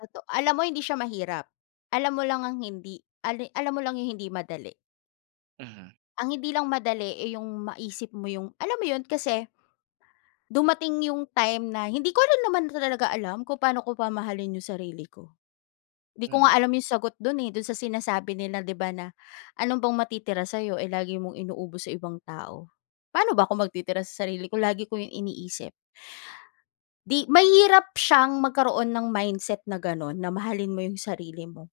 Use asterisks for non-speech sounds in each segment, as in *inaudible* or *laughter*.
Toto alam mo, hindi siya mahirap. Alam mo lang ang hindi ale alam mo lang 'yong hindi madali. Mhm. Ang hindi lang madali, eh, 'yong maisip mo 'yong, alam mo 'yon, kasi, dumating 'yong time na, hindi ko rin naman talaga alam kung pa'no ko mamahalin 'yong sarili ko. 'Di ko Mm. nga alam 'yong sagot do'n, eh, do'n sa sinasabi nila, 'di ba, na, "Ano bang matitira sa'yo, eh, lagi mong inuubos sa ibang tao." Paano ba ko magtitira sa sarili ko, lagi ko 'yong iniisip. 'Di mahirap siyang magkaroon ng mindset na gano'n, na mahalin mo 'yong sarili mo.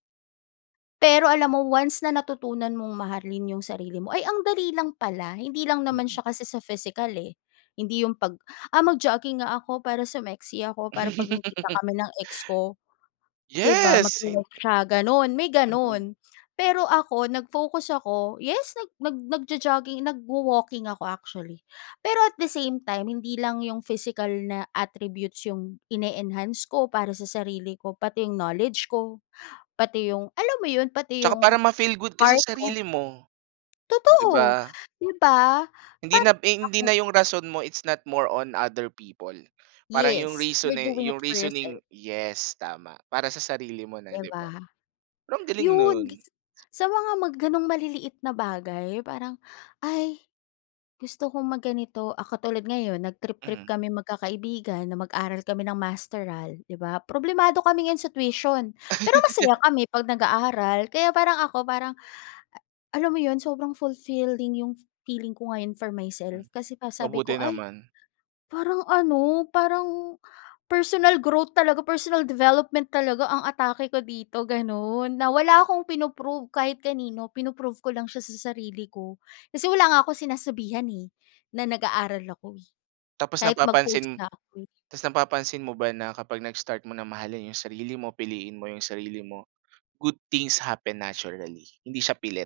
Pero alam mo, once na natutunan mong mahalin 'yong sarili mo, ay ang dali lang pala. Hindi lang naman Mm. siya kasi sa physical, eh. Hindi 'yong 'pag, "Ah, mag-jogging nga ako para sumexy ako, para 'pag nagkita *laughs* kami ng ex ko." 'Di ba, Yes! Sin magwo-walk siya, gano'n, may Mm. gano'n. Pero ako, nag-focus ako, yes, nag nag nagjo-jogging, nagwo-walking ako, actually. Pero, at the same time, hindi lang 'yong physical na attributes 'yong ini-enhance ko, para sa sarili ko, pati 'yong knowledge ko, pati 'yong, alam mo 'yon, pati 'Tsaka para 'yong, ma-feel good ka sa art ko. sarili mo, 'di Totoo, ba. 'di ba. Hindi na Parang, b hindi ako na 'yong rason mo, it's not more on other people. Parang 'yong Yes. reason, You're eh, doing it 'yong for yourself. reasoning, yes tama, para sa sarili mo na, 'Di 'di ba. ba. Pero, ang galing 'Yon no'n. gas sa mga ma gano'ng maliliit na bagay, 'yong parang, "Ay, gusto kong mag ganito," ah, katulad ngayon, nag trip-trip Mhm. kaming magkakaibigan na mag-aral kami ng masteral, 'di ba. Problemado kami ngayon sa tuition, pero masaya *laughs* kami pag nag-aaral, kaya parang ako, parang, a alam mo 'yon, sobrang fulfilling 'yong f feeling ko ngayon for myself. Hmm. Kasi pa, sabi ko, Mabuti "Ay, naman. parang ano, parang, personal growth talaga, personal development talaga ang atake ko dito," gano'n, na wala akong pino-prove kahit kanino, pino-prove ko lang siya sa sarili ko. Kasi wala nga akong sinasabihan, eh, na nag-aaral ako, eh, Tapos kahit mag post napapansin nga ako, eh. tapos napapansin mo ba na kapag nag-start mo ng mahalin 'yong sarili mo, piliin mo 'yong sarili mo, good things happen naturally, hindi siya pilit.